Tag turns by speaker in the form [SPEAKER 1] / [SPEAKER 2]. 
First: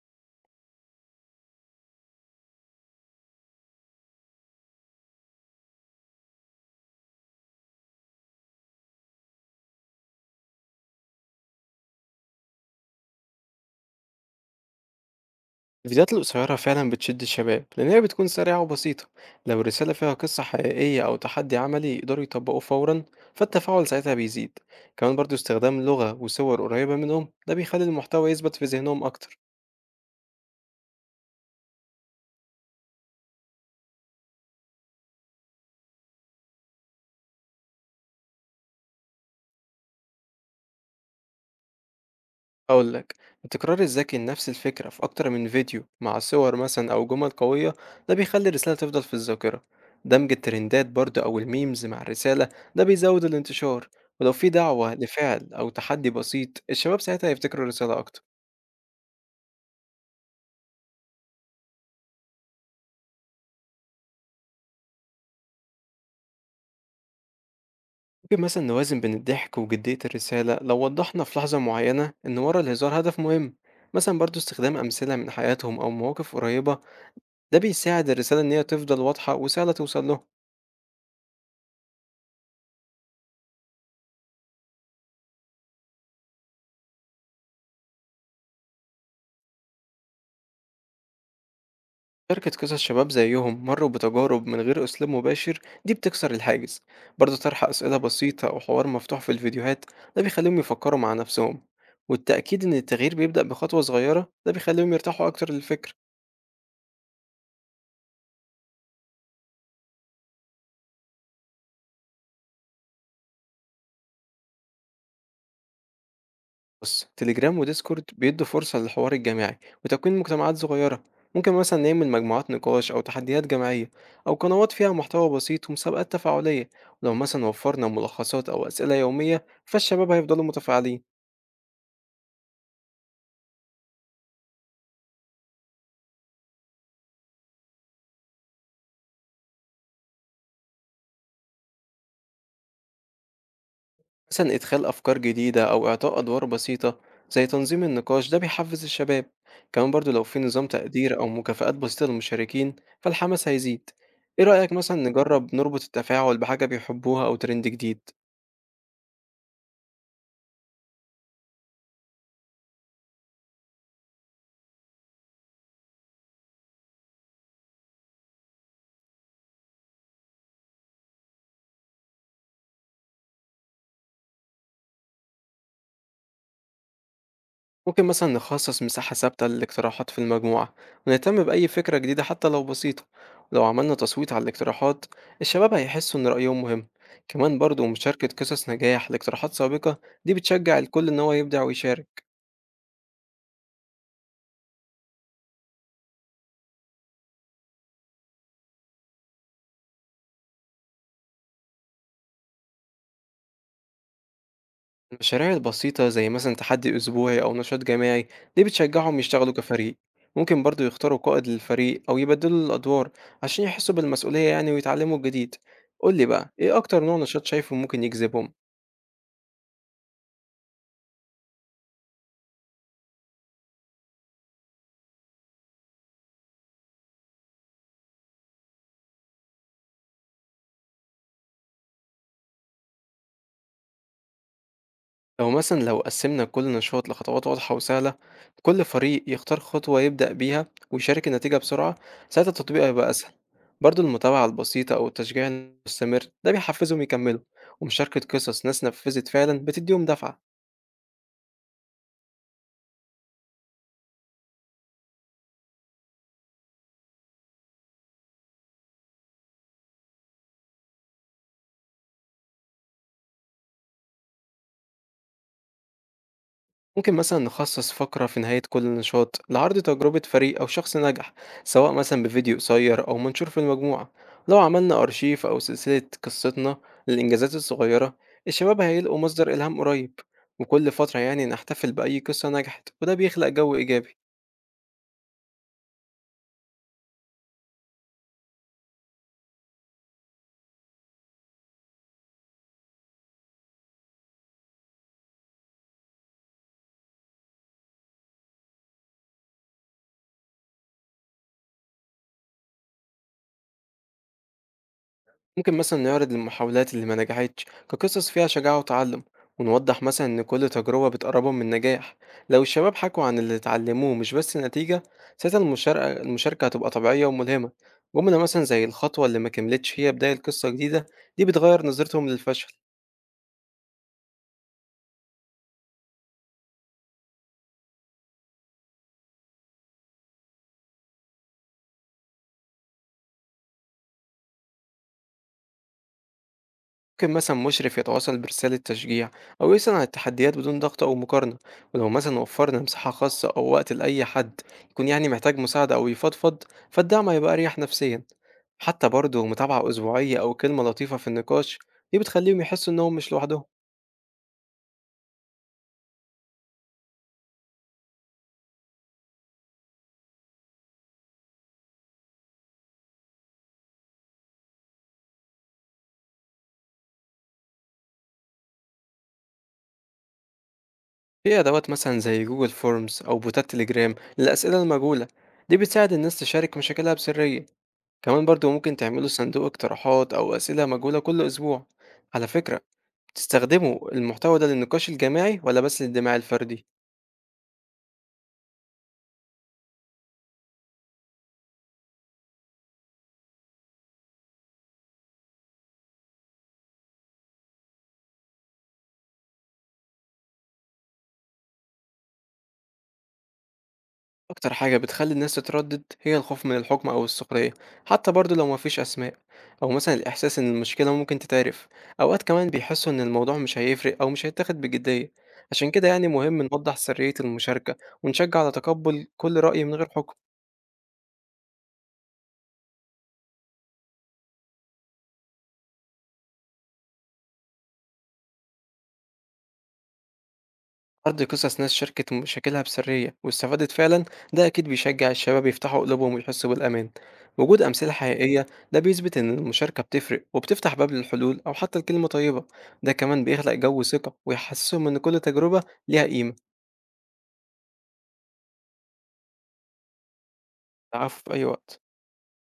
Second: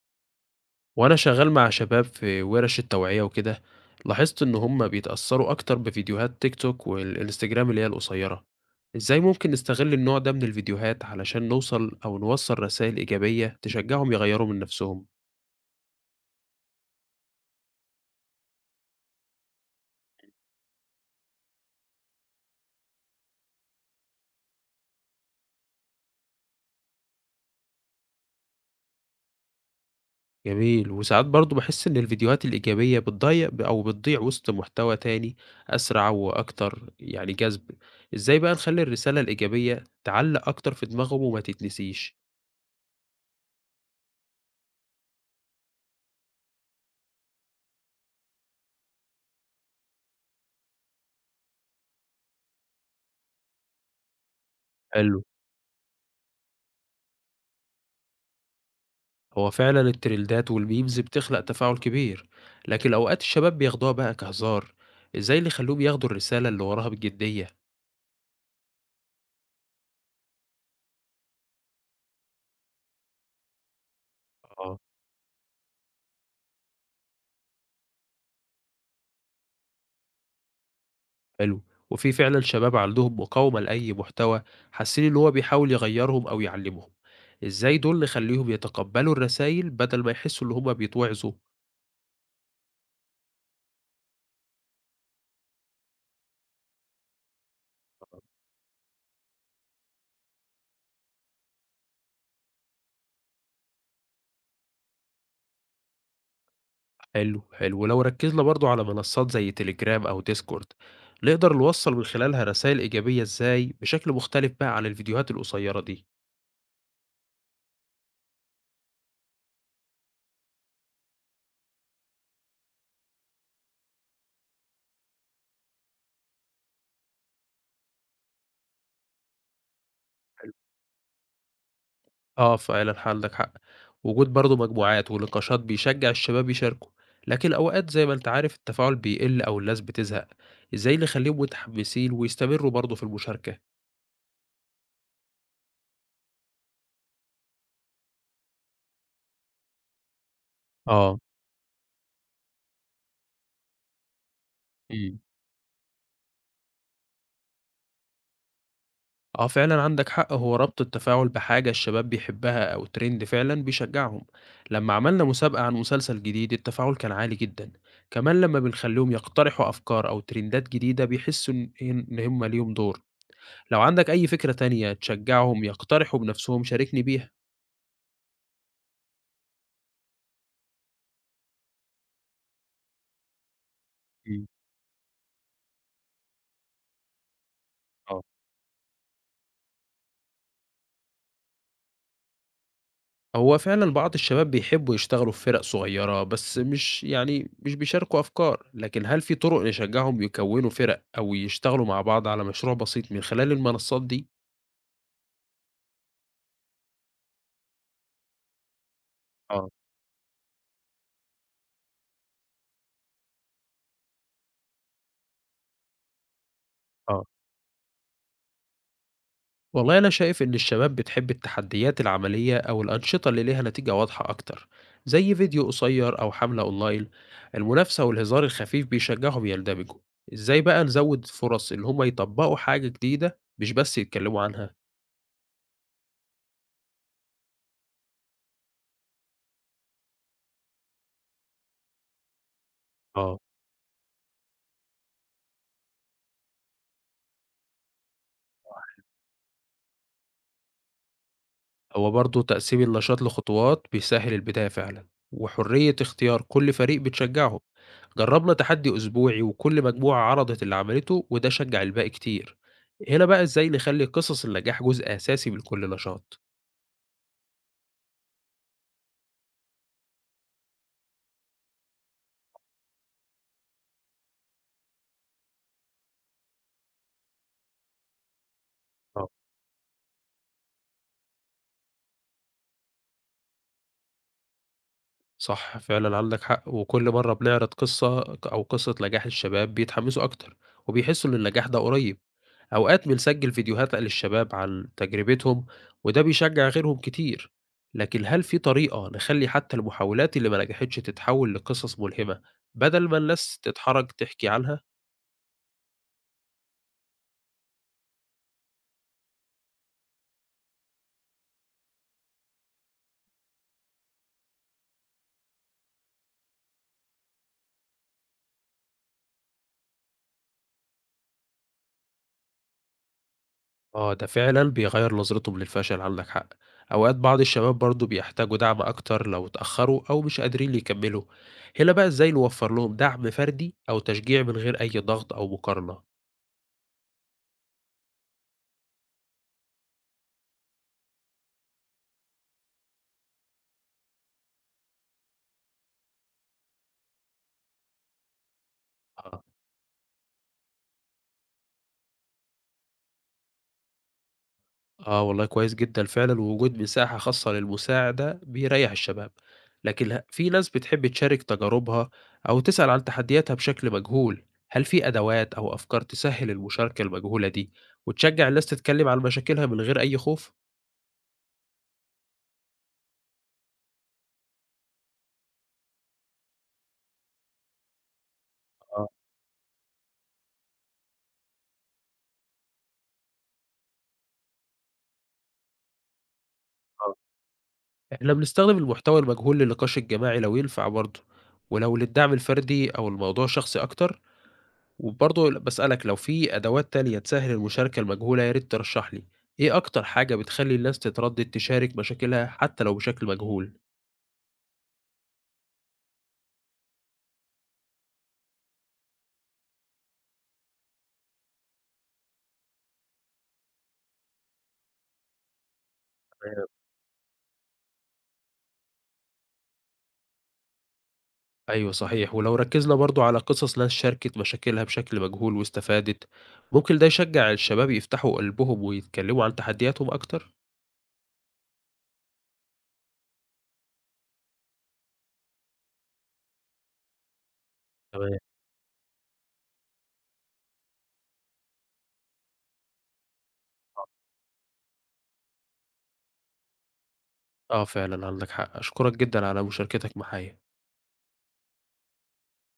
[SPEAKER 1] وأنا شغال مع شباب في ورش التوعية وكده، لاحظت إن هما بيتأثروا أكتر بفيديوهات تيك توك والإنستجرام اللي هي القصيرة. إزاي ممكن نستغل النوع ده من الفيديوهات علشان نوصل رسائل إيجابية تشجعهم يغيروا من نفسهم؟
[SPEAKER 2] الفيديوهات القصيرة فعلا بتشد الشباب لأن هي بتكون سريعة وبسيطة. لو الرسالة فيها قصة حقيقية أو تحدي عملي يقدروا يطبقوه فورا، فالتفاعل ساعتها بيزيد. كمان برضو استخدام لغة وصور قريبة منهم ده بيخلي المحتوى يثبت في ذهنهم أكتر.
[SPEAKER 1] جميل. وساعات برضو بحس إن الفيديوهات الإيجابية بتضيع وسط محتوى تاني أسرع وأكتر، يعني جذب. إزاي بقى نخلي الرسالة الإيجابية تعلق أكتر في دماغهم وما تتنسيش؟
[SPEAKER 2] أقولك، التكرار الذكي لنفس الفكرة في أكتر من فيديو مع صور مثلا أو جمل قوية ده بيخلي الرسالة تفضل في الذاكرة. دمج الترندات برضو أو الميمز مع الرسالة ده بيزود الانتشار. ولو في دعوة
[SPEAKER 1] حلو.
[SPEAKER 2] لفعل أو تحدي بسيط الشباب ساعتها هيفتكروا الرسالة أكتر.
[SPEAKER 1] هو فعلا الترندات والميمز بتخلق تفاعل كبير، لكن أوقات الشباب بياخدوها بقى كهزار. إزاي اللي يخلوهم ياخدوا الرسالة اللي وراها بجدية؟
[SPEAKER 2] ممكن مثلا نوازن بين الضحك وجدية الرسالة لو وضحنا في لحظة معينة إن ورا الهزار هدف مهم. مثلا برضو استخدام
[SPEAKER 1] آه.
[SPEAKER 2] أمثلة من حياتهم أو مواقف قريبة ده بيساعد الرسالة إن هي تفضل واضحة وسهلة توصل لهم.
[SPEAKER 1] حلو. وفي فعلا شباب عندهم مقاومة لأي محتوى، حاسين إن هو بيحاول يغيرهم أو يعلمهم. إزاي دول نخليهم يتقبلوا الرسائل بدل ما يحسوا إن هما بيتوعظوا؟
[SPEAKER 2] شركة قصص شباب زيهم مروا بتجارب من غير أسلوب مباشر دي بتكسر الحاجز. برضو طرح أسئلة بسيطة أو حوار مفتوح في الفيديوهات ده بيخليهم يفكروا مع نفسهم. والتأكيد إن التغيير بيبدأ بخطوة صغيرة ده بيخليهم يرتاحوا أكتر للفكرة.
[SPEAKER 1] حلو حلو. ولو ركزنا برضو على منصات زي تليجرام أو ديسكورد، نقدر نوصل من خلالها رسائل إيجابية إزاي بشكل مختلف بقى عن الفيديوهات القصيرة دي؟
[SPEAKER 2] بص، تليجرام وديسكورد بيدوا فرصة للحوار الجماعي وتكوين مجتمعات صغيرة. ممكن مثلا نعمل مجموعات نقاش أو تحديات جماعية، أو قنوات فيها محتوى بسيط ومسابقات تفاعلية. ولو مثلا وفرنا ملخصات أو أسئلة يومية فالشباب هيفضلوا متفاعلين.
[SPEAKER 1] آه، فعلًا عندك حق. وجود برضه مجموعات ونقاشات بيشجّع الشباب يشاركوا، لكن أوقات زي ما أنت عارف التفاعل بيقل أو الناس بتزهق، إزاي نخلّيهم متحمسين ويستمروا برضه في المشاركة؟
[SPEAKER 2] مثلا إدخال أفكار جديدة أو إعطاء أدوار بسيطة زي تنظيم النقاش ده بيحفز الشباب. كمان برضو لو في نظام تقدير
[SPEAKER 1] آه.
[SPEAKER 2] أو مكافآت بسيطة للمشاركين فالحماس هيزيد. إيه رأيك مثلا
[SPEAKER 1] إمم.
[SPEAKER 2] نجرب نربط التفاعل بحاجة بيحبوها أو ترند جديد؟
[SPEAKER 1] آه، فعلًا عندك حق، هو ربط التفاعل بحاجة الشباب بيحبها أو trend فعلًا بيشجّعهم. لمّا عملنا مسابقة عن مسلسل جديد التفاعل كان عالي جدًا، كمان لمّا بنخلّيهم يقترحوا أفكار أو ترندات جديدة بيحسّوا إن هم ليهم دور. لو عندك أي فكرة تانية تشجّعهم يقترحوا بنفسهم شاركني بيها.
[SPEAKER 2] ممكن مثلا نخصص مساحة ثابتة للاقتراحات في المجموعة ونهتم بأي فكرة جديدة حتى لو بسيطة. ولو عملنا تصويت على
[SPEAKER 1] إمم.
[SPEAKER 2] الاقتراحات الشباب هيحسوا إن رأيهم مهم. كمان برضو
[SPEAKER 1] آه.
[SPEAKER 2] مشاركة قصص نجاح لاقتراحات سابقة دي بتشجع الكل إن هو يبدع ويشارك.
[SPEAKER 1] هو فعلًا بعض الشباب بيحبّوا يشتغلوا في فرق صغيّرة، بس مش يعني مش بيشاركوا أفكار، لكن هل في طرق نشجّعهم يكوّنوا فرق أو يشتغلوا مع بعض على مشروع بسيط من خلال المنصات دي؟
[SPEAKER 2] المشاريع البسيطة زي مثلا تحدي أسبوعي أو نشاط جماعي دي بتشجعهم يشتغلوا
[SPEAKER 1] آه.
[SPEAKER 2] كفريق. ممكن برضو يختاروا قائد للفريق أو يبدلوا الأدوار عشان يحسوا بالمسؤولية يعني ويتعلموا الجديد. قولي بقى إيه أكتر نوع
[SPEAKER 1] آه.
[SPEAKER 2] نشاط شايفه ممكن يجذبهم؟
[SPEAKER 1] والله أنا شايف إن الشباب بتحب التحديات العملية أو الأنشطة اللي ليها نتيجة واضحة أكتر، زي فيديو قصير أو حملة أونلاين. المنافسة والهزار الخفيف بيشجعهم يندمجوا. إزاي بقى نزود فرص إن هما يطبقوا حاجة جديدة مش بس يتكلموا عنها؟
[SPEAKER 2] لو مثلا لو قسمنا كل نشاط لخطوات واضحة وسهلة كل فريق يختار خطوة يبدأ بيها ويشارك النتيجة بسرعة، ساعتها التطبيق هيبقى أسهل.
[SPEAKER 1] آه.
[SPEAKER 2] برضو المتابعة البسيطة أو التشجيع المستمر ده بيحفزهم يكملوا، ومشاركة قصص ناس نفذت فعلا بتديهم دفعة.
[SPEAKER 1] هو برضه تقسيم النشاط لخطوات بيسهل البداية فعلا، وحرية اختيار كل فريق بتشجعه. جربنا تحدي أسبوعي وكل مجموعة عرضت اللي عملته وده شجع الباقي كتير. هنا بقى إزاي نخلي قصص النجاح جزء أساسي من كل نشاط؟
[SPEAKER 2] ممكن مثلا نخصص فقرة في نهاية كل نشاط لعرض تجربة فريق أو شخص نجح، سواء مثلا بفيديو قصير أو منشور في المجموعة. لو عملنا أرشيف أو سلسلة قصتنا للإنجازات الصغيرة الشباب هيلاقوا
[SPEAKER 1] آه،
[SPEAKER 2] مصدر إلهام قريب. وكل فترة يعني نحتفل بأي قصة نجحت وده بيخلق جو إيجابي.
[SPEAKER 1] صح فعلا عندك حق، وكل مرة بنعرض قصة نجاح الشباب بيتحمسوا أكتر وبيحسوا إن النجاح ده قريب. أوقات بنسجل فيديوهات بقى للشباب عن تجربتهم وده بيشجع غيرهم كتير. لكن هل في طريقة نخلي حتى المحاولات اللي ما نجحتش تتحول لقصص ملهمة بدل ما الناس تتحرج تحكي عنها؟
[SPEAKER 2] ممكن مثلا نعرض المحاولات اللي ما نجحتش كقصص فيها شجاعة وتعلم، ونوضح مثلا إن كل تجربة بتقربهم من النجاح. لو الشباب حكوا عن اللي اتعلموه مش بس نتيجة ساعتها المشاركة هتبقى طبيعية وملهمة. جملة مثلا زي الخطوة اللي ما كملتش هي بداية قصة جديدة دي بتغير نظرتهم للفشل.
[SPEAKER 1] آه، ده فعلا بيغير نظرتهم للفشل، عندك حق. أوقات بعض الشباب برضو بيحتاجوا دعم أكتر لو اتأخروا أو مش قادرين يكملوا. هنا بقى إزاي نوفر لهم دعم فردي أو تشجيع من غير أي ضغط أو مقارنة؟
[SPEAKER 2] ممكن مثلا مشرف يتواصل برسالة تشجيع أو يسأل عن التحديات بدون ضغط أو مقارنة. ولو مثلا وفرنا مساحة خاصة أو وقت لأي حد يكون يعني محتاج مساعدة أو يفضفض فالدعم هيبقى أريح نفسيا. حتى
[SPEAKER 1] آه.
[SPEAKER 2] برضه متابعة أسبوعية أو كلمة لطيفة في النقاش دي بتخليهم يحسوا إنهم مش لوحدهم.
[SPEAKER 1] آه والله كويس جدًا فعلًا، ووجود مساحة خاصة للمساعدة بيريّح الشباب، لكن في ناس بتحب تشارك تجاربها أو تسأل عن تحدياتها بشكل مجهول. هل في أدوات أو أفكار تسهّل المشاركة المجهولة دي، وتشجّع الناس تتكلم عن مشاكلها من غير أي خوف؟
[SPEAKER 2] في أدوات مثلا زي جوجل فورمز أو بوتات تليجرام للأسئلة المجهولة دي بتساعد الناس تشارك مشاكلها بسرية. كمان برضه ممكن
[SPEAKER 1] آه.
[SPEAKER 2] تعملوا صندوق اقتراحات أو أسئلة مجهولة كل أسبوع. على فكرة، تستخدموا المحتوى ده للنقاش الجماعي ولا بس للدماع الفردي؟
[SPEAKER 1] آه. إحنا بنستخدم المحتوى المجهول للنقاش الجماعي لو ينفع برضه، ولو للدعم الفردي أو الموضوع شخصي أكتر. وبرضه باسألك لو في أدوات تانية تسهّل المشاركة المجهولة يا ريت ترشّح لي. إيه أكتر حاجة بتخلّي الناس تتردّد تشارك مشاكلها حتى لو بشكل مجهول؟
[SPEAKER 2] أكتر حاجة بتخلي الناس تتردد هي الخوف من الحكم أو السخرية حتى برضه لو مفيش أسماء، أو مثلا الإحساس إن المشكلة ممكن تتعرف. أوقات كمان بيحسوا إن الموضوع مش هيفرق أو مش هيتاخد بجدية. عشان كده يعني مهم
[SPEAKER 1] تمام.
[SPEAKER 2] نوضح سرية المشاركة ونشجع على تقبل كل رأي من غير حكم.
[SPEAKER 1] أيوه صحيح، ولو ركّزنا برضه على قصص ناس شاركت مشاكلها بشكل مجهول واستفادت، ممكن ده يشجّع الشباب يفتحوا قلبهم ويتكلّموا عن تحدياتهم أكتر؟
[SPEAKER 2] عرض قصص ناس شاركت مشاكلها بسرية واستفادت فعلا ده أكيد بيشجع الشباب يفتحوا قلوبهم ويحسوا بالأمان. وجود أمثلة
[SPEAKER 1] تمام.
[SPEAKER 2] حقيقية ده بيثبت إن المشاركة بتفرق وبتفتح باب للحلول أو حتى الكلمة طيبة. ده كمان بيخلق جو
[SPEAKER 1] آه.
[SPEAKER 2] ثقة ويحسسهم إن كل تجربة ليها قيمة.
[SPEAKER 1] آه فعلًا عندك حق، أشكرك جدًا على مشاركتك معايا.
[SPEAKER 2] العفو، في أي وقت.